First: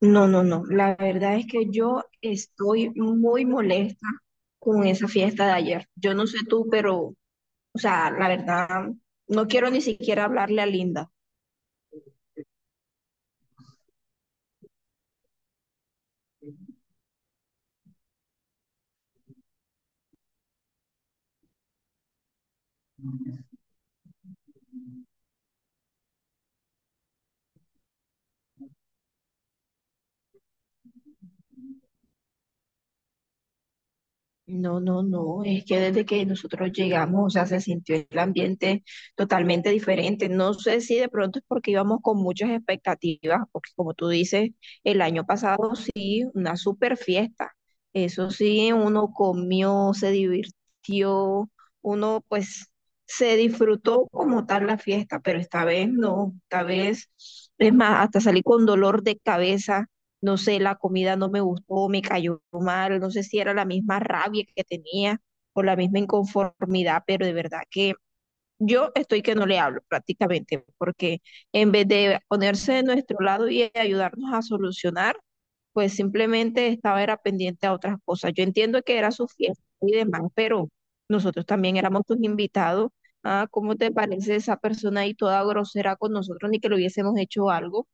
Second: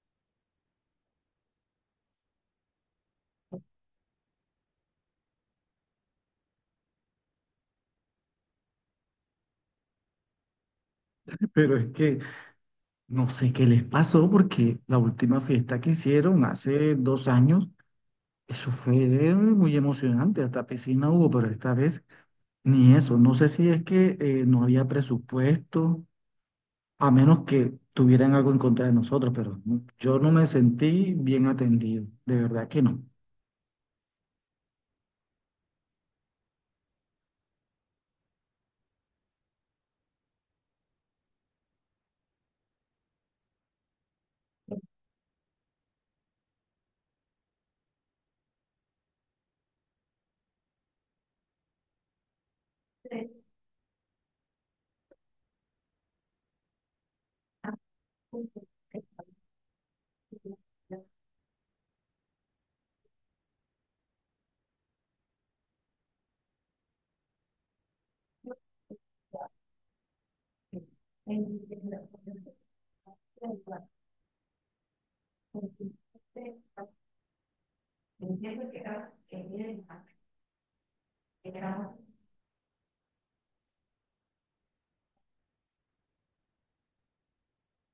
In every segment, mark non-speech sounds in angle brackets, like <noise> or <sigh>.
No, no, no. La verdad es que yo estoy muy molesta con esa fiesta de ayer. Yo no sé tú, pero, o sea, la verdad, no quiero ni siquiera hablarle a Linda. Pero es que no sé qué les pasó porque la última fiesta que hicieron hace 2 años, eso fue muy emocionante, hasta piscina hubo, pero esta vez ni eso. No sé si es que no había presupuesto, a menos que tuvieran algo en contra de nosotros, pero yo no me sentí bien atendido, de verdad que no. No, no, no, es que desde que nosotros llegamos, o sea, se sintió el ambiente totalmente diferente. No sé si de pronto es porque íbamos con muchas expectativas, porque como tú dices, el año pasado sí, una super fiesta. Eso sí, uno comió, se divirtió, uno pues se disfrutó como tal la fiesta, pero esta vez no, esta vez, es más, hasta salí con dolor de cabeza. No sé, la comida no me gustó, me cayó mal, no sé si era la misma rabia que tenía o la misma inconformidad, pero de verdad que yo estoy que no le hablo prácticamente, porque en vez de ponerse de nuestro lado y ayudarnos a solucionar, pues simplemente estaba era pendiente a otras cosas. Yo entiendo que era su fiesta y demás, pero nosotros también éramos tus invitados. Ah, ¿cómo te parece esa persona ahí toda grosera con nosotros, ni que le hubiésemos hecho algo?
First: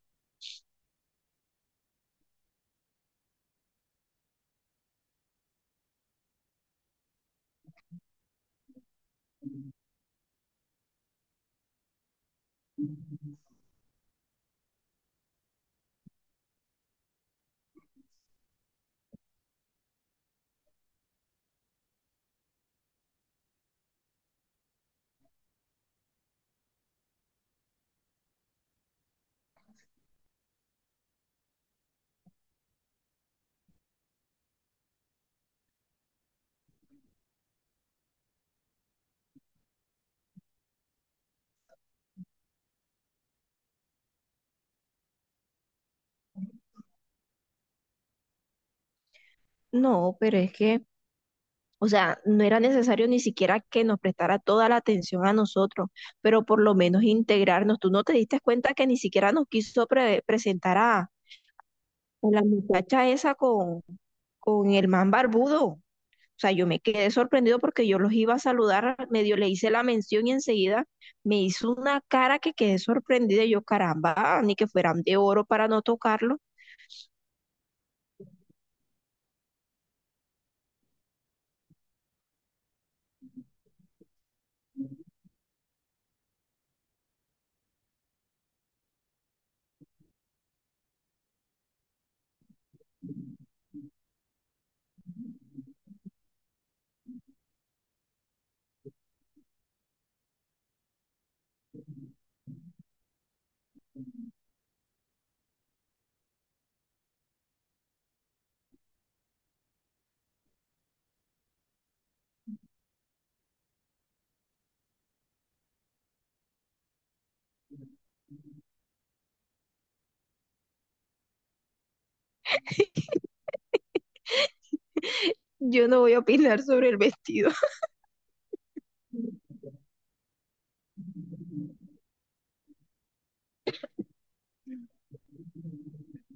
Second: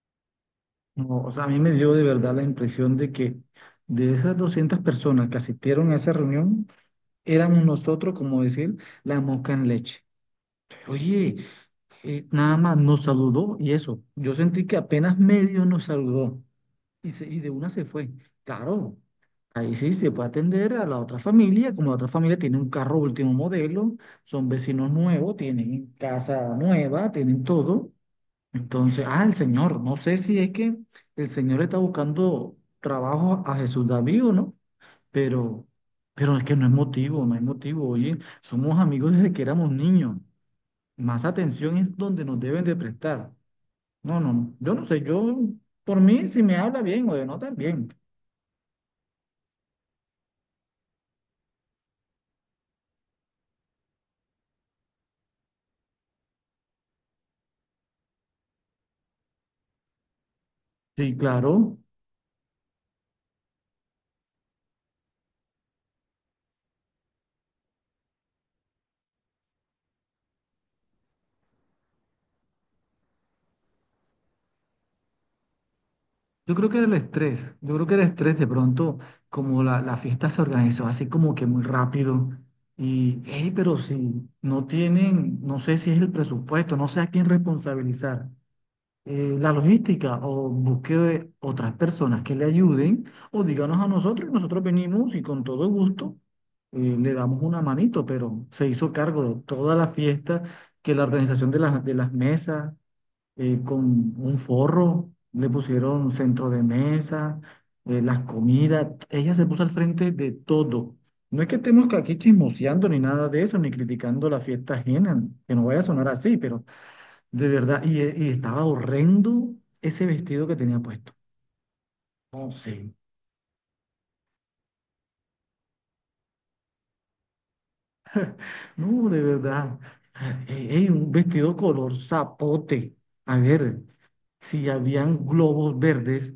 No, o sea, a mí me dio de verdad la impresión de que de esas 200 personas que asistieron a esa reunión, éramos nosotros, como decir, la mosca en leche. Oye, nada más nos saludó y eso. Yo sentí que apenas medio nos saludó y de una se fue. Claro, ahí sí se fue a atender a la otra familia, como la otra familia tiene un carro último modelo, son vecinos nuevos, tienen casa nueva, tienen todo. Entonces, ah, el señor, no sé si es que el señor está buscando trabajo a Jesús David o no, pero, pero es que no es motivo, no es motivo, oye, somos amigos desde que éramos niños. Más atención es donde nos deben de prestar. No, no, yo no sé, yo, por mí, si me habla bien o denota bien. No, pero es que, o sea, no era necesario ni siquiera que nos prestara toda la atención a nosotros, pero por lo menos integrarnos. Tú no te diste cuenta que ni siquiera nos quiso presentar a Sí, claro. la muchacha esa con el man barbudo. O sea, yo me quedé sorprendido porque yo los iba a saludar, medio le hice la mención y enseguida me hizo una cara que quedé sorprendida. Y yo, caramba, ni que fueran de oro para no tocarlo. Yo creo que era el estrés, yo creo que era el estrés de pronto, como la fiesta se organizó así como que muy rápido. Y, hey, pero si no tienen, no sé si es el presupuesto, no sé a quién responsabilizar. La logística o busque otras personas que le ayuden o díganos a nosotros y nosotros venimos y con todo gusto le damos una manito, pero se hizo cargo de toda la fiesta, que la organización de las, mesas, con un forro, le pusieron centro de mesa, las comidas, ella se puso al frente de todo. No es que estemos aquí chismoseando ni nada de eso, ni criticando la fiesta ajena, que no vaya a sonar así, pero de verdad, y estaba horrendo ese vestido que tenía puesto. No sé, <laughs> Yo no voy a opinar sobre el vestido. no, de verdad. Ey, ey, un vestido color zapote. A ver, si habían globos verdes,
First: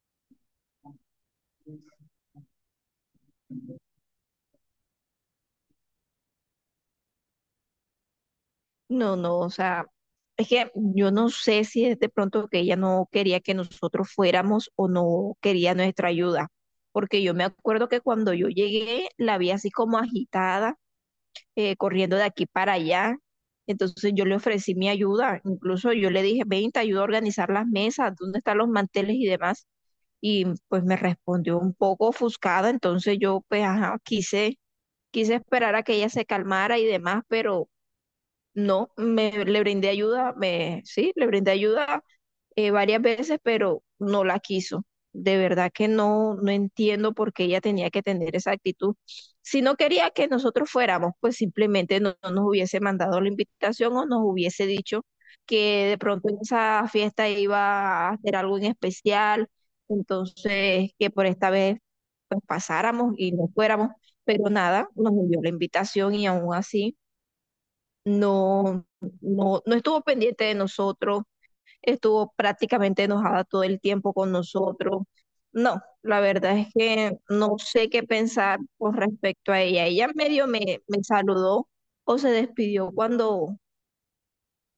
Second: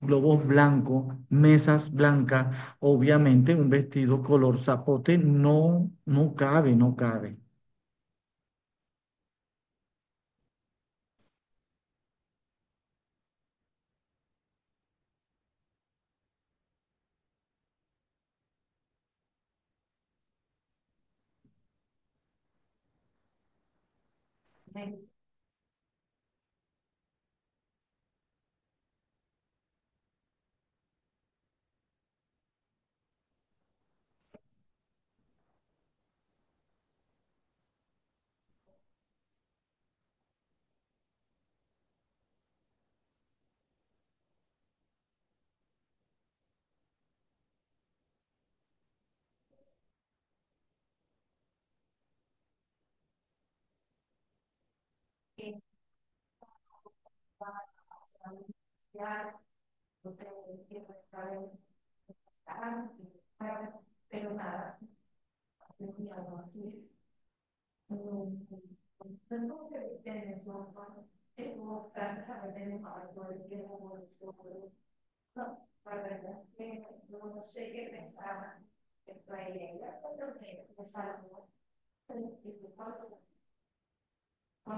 globos blancos, mesas blancas, obviamente un vestido color zapote no, no cabe, no cabe. No, no, o sea, es que yo no sé si es de pronto que ella no quería que nosotros fuéramos o no quería nuestra ayuda, porque yo me acuerdo que cuando yo llegué la vi así como agitada, corriendo de aquí para allá, entonces yo le ofrecí mi ayuda, incluso yo le dije, ven, te ayudo a organizar las mesas, dónde están los manteles y demás, y pues me respondió un poco ofuscada, entonces yo pues ajá, quise esperar a que ella se calmara y demás, pero no, me, le brindé ayuda, sí, le brindé ayuda varias veces, pero no la quiso. De verdad que no, no entiendo por qué ella tenía que tener esa actitud. Si no quería que nosotros fuéramos, pues simplemente no nos hubiese mandado la invitación o nos hubiese dicho que de pronto en esa fiesta iba a hacer algo en especial, entonces que por esta vez pues pasáramos y no fuéramos, pero nada, nos envió la invitación y aún así no, no, no estuvo pendiente de nosotros, estuvo prácticamente enojada todo el tiempo con nosotros. No, la verdad es que no sé qué pensar con respecto a ella. Ella medio me saludó o se despidió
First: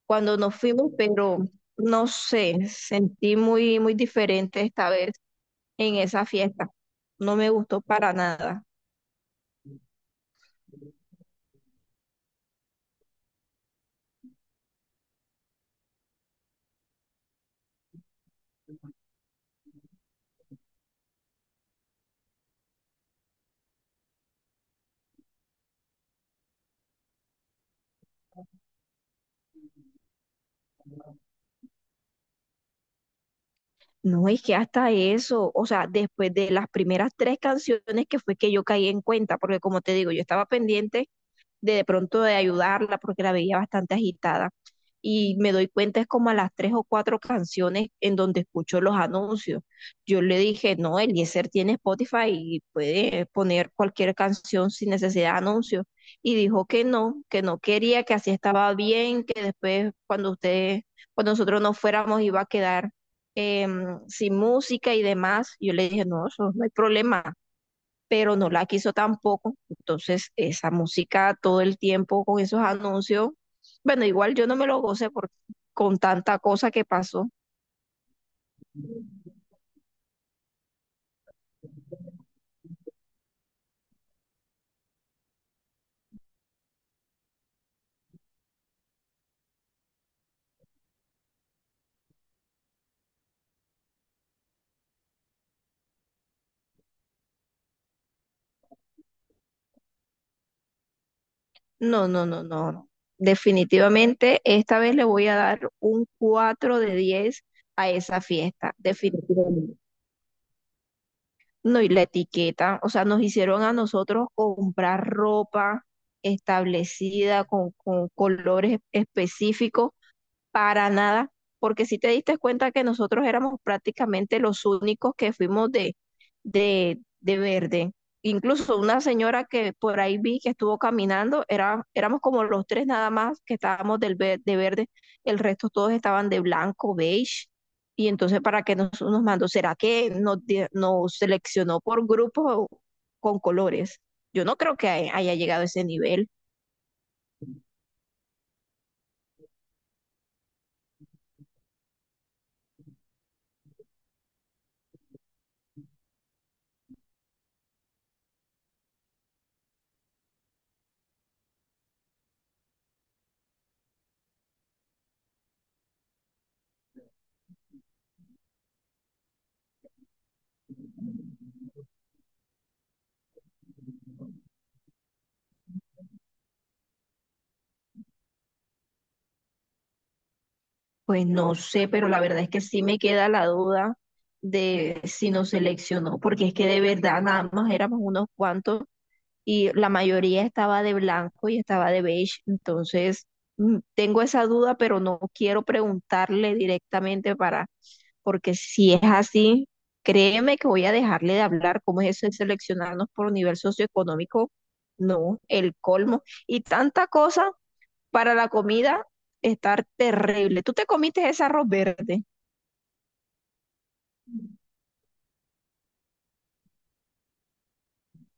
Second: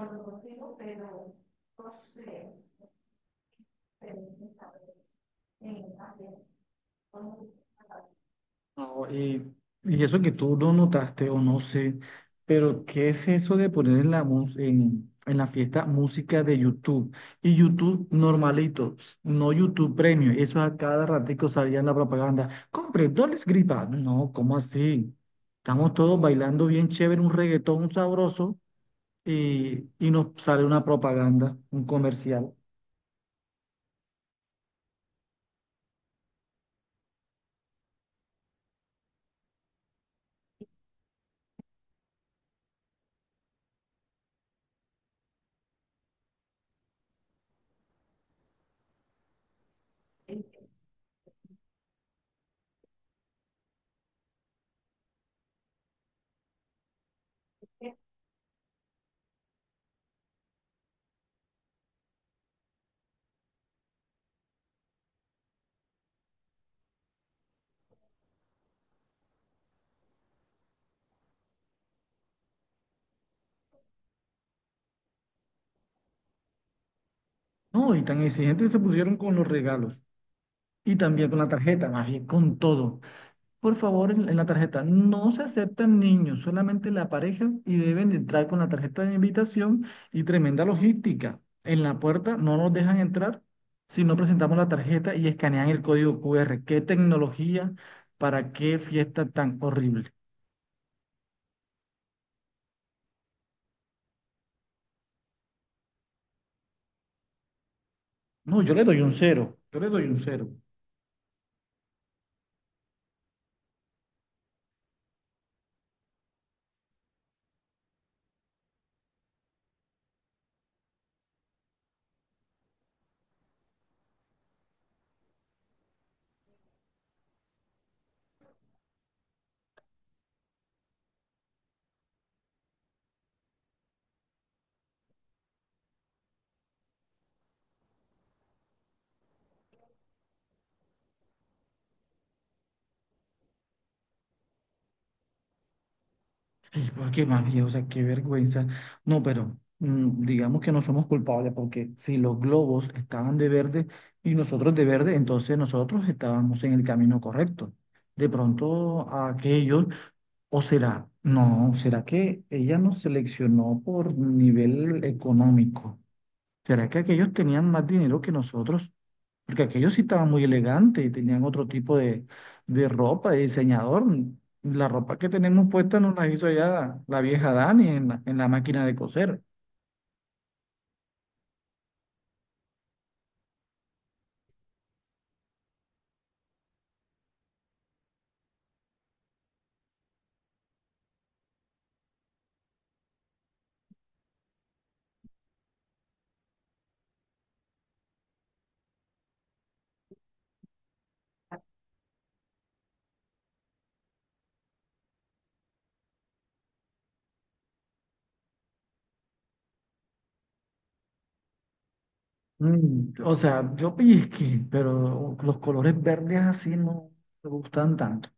cuando nos fuimos, pero no sé, sentí muy, muy diferente esta vez en esa fiesta. No me gustó para nada. No, y eso que tú no notaste o no sé, pero ¿qué es eso de poner en la fiesta música de YouTube? Y YouTube normalito, no YouTube Premium, eso a cada ratico salía en la propaganda. Compre, no les gripa. No, ¿cómo así? Estamos todos bailando bien chévere, un reggaetón sabroso y nos sale una propaganda, un comercial. No, es que hasta eso, o sea, después de las primeras tres canciones que fue que yo caí en cuenta, porque como te digo, yo estaba pendiente de pronto de ayudarla porque la veía bastante agitada. Y me doy cuenta es como a las tres o cuatro canciones en donde escucho los anuncios. Yo le dije, no, Eliezer tiene Spotify y puede poner cualquier canción sin necesidad de anuncios. Y dijo que no quería, que así estaba bien, que después cuando usted, cuando nosotros nos fuéramos iba a quedar eh, sin música y demás. Yo le dije, no, eso no hay problema, pero no la quiso tampoco. Entonces, esa música todo el tiempo con esos anuncios, bueno, igual yo no me lo gocé, con tanta cosa que pasó. No, y tan exigentes se pusieron con los regalos y también con la tarjeta, más bien con todo. Por favor, en la tarjeta. No se aceptan niños, solamente la pareja y deben de entrar con la tarjeta de invitación y tremenda logística. En la puerta no nos dejan entrar si no presentamos la tarjeta y escanean el código QR. ¿Qué tecnología para qué fiesta tan horrible? No, no, no, no, no. Definitivamente, esta vez le voy a dar un 4 de 10 a esa No, fiesta, yo le doy un cero. definitivamente. Yo le doy un cero. No, y la etiqueta, o sea, nos hicieron a nosotros comprar ropa establecida con colores específicos. Para nada, porque si te diste cuenta que nosotros éramos prácticamente los únicos que fuimos de verde. Incluso una señora que por ahí vi que estuvo caminando, era, éramos como los tres nada más que estábamos de verde, el resto todos estaban de blanco, beige. Y entonces, ¿para qué nos mandó? ¿Será que nos seleccionó por grupos con colores? Yo no creo que haya llegado a ese nivel. Sí, porque más bien, o sea, qué vergüenza. No, pero digamos que no somos culpables porque si los globos estaban de verde y nosotros de verde, entonces nosotros estábamos en el camino correcto. De pronto a aquellos, o será, no, será que ella nos seleccionó por nivel económico. ¿Será que aquellos tenían más dinero que nosotros? Porque aquellos sí estaban muy elegantes y tenían otro tipo de ropa, de diseñador. La ropa que tenemos puesta nos la hizo allá la vieja Dani en la máquina de coser. Pues no sé, pero la verdad es que sí me queda la duda de si nos seleccionó, porque es que de verdad nada más éramos unos cuantos y la mayoría estaba de blanco y estaba de beige, entonces mm, tengo esa duda, pero no quiero preguntarle directamente para, porque si es así, créeme que voy a dejarle de hablar. ¿Cómo es eso de seleccionarnos por nivel socioeconómico? No, el colmo. Y tanta cosa para la comida, estar terrible. ¿Tú te comiste ese arroz verde? O sea, yo <laughs> pellizqué, pero los colores verdes así no me gustan tanto.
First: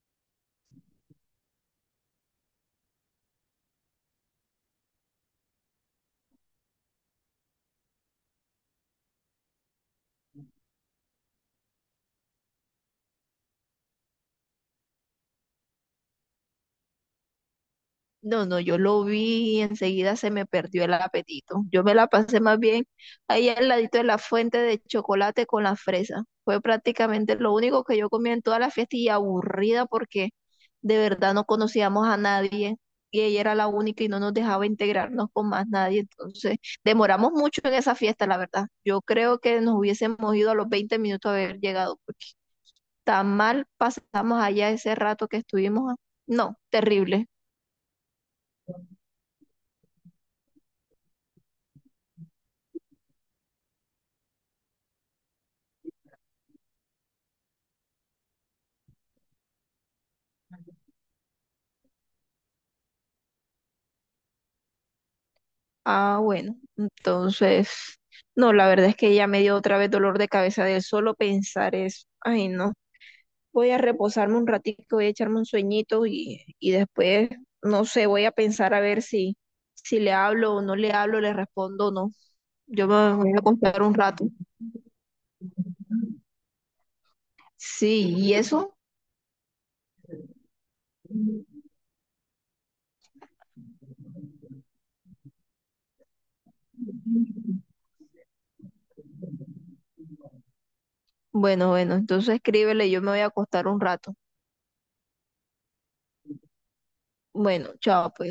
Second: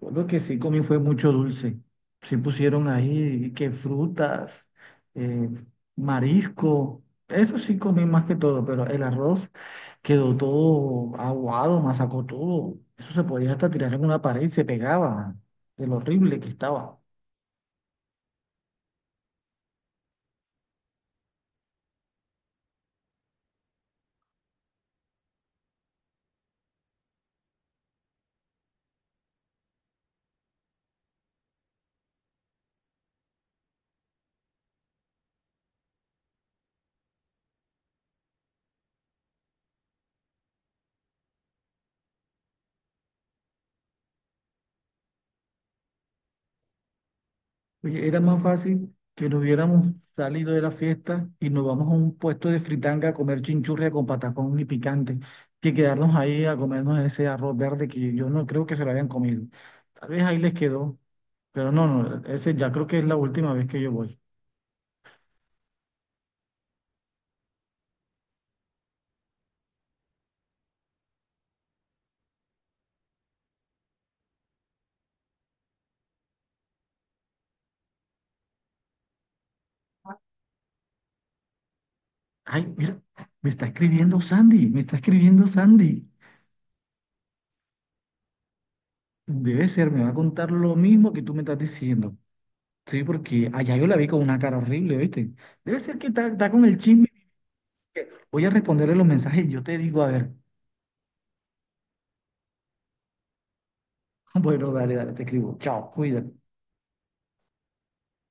Lo que sí comí fue mucho dulce. Sí pusieron ahí que frutas, eh, marisco. Eso sí comí más que todo, pero el arroz quedó todo aguado, masacó todo. Eso se podía hasta tirar en una pared y se pegaba de lo horrible que estaba. No, no, yo lo vi y enseguida se me perdió el apetito. Yo me la pasé más bien ahí al ladito de la fuente de chocolate con la fresa. Fue prácticamente lo único que yo comí en toda la fiesta y aburrida porque de verdad no conocíamos a nadie y ella era la única y no nos dejaba integrarnos con más nadie. Entonces, demoramos mucho en esa fiesta, la verdad. Yo creo que nos hubiésemos ido a los 20 minutos a haber llegado, porque tan mal pasamos allá ese rato que estuvimos. No, terrible. Oye, era más fácil que nos hubiéramos salido de la fiesta y nos vamos a un puesto de fritanga a comer chinchurria con patacón y picante, que quedarnos ahí a comernos ese arroz verde que yo no creo que se lo hayan comido. Tal vez ahí les quedó, pero no, no, ese ya creo que es la última vez que yo voy. Ah, bueno, entonces, no, la verdad es que ya me dio otra vez dolor de cabeza de solo pensar eso. Ay, no, voy a reposarme un ratito, voy a echarme un sueñito y después, no sé, voy a pensar a ver si le hablo o no le hablo, le respondo o no. Ay, Yo mira, me voy a me está acostar un escribiendo rato. Sandy, me está escribiendo Sandy. Sí, ¿y eso? Debe ser, me va a contar lo mismo que tú me estás diciendo. Sí, porque allá yo la vi con una cara horrible, ¿viste? Debe ser que está con el chisme. Voy a responderle los mensajes y yo te digo, a ver, Bueno, bueno, entonces escríbele, yo me voy a acostar un rato. <laughs> bueno, dale, dale, te escribo. Chao, cuídate. Bueno, chao, pues.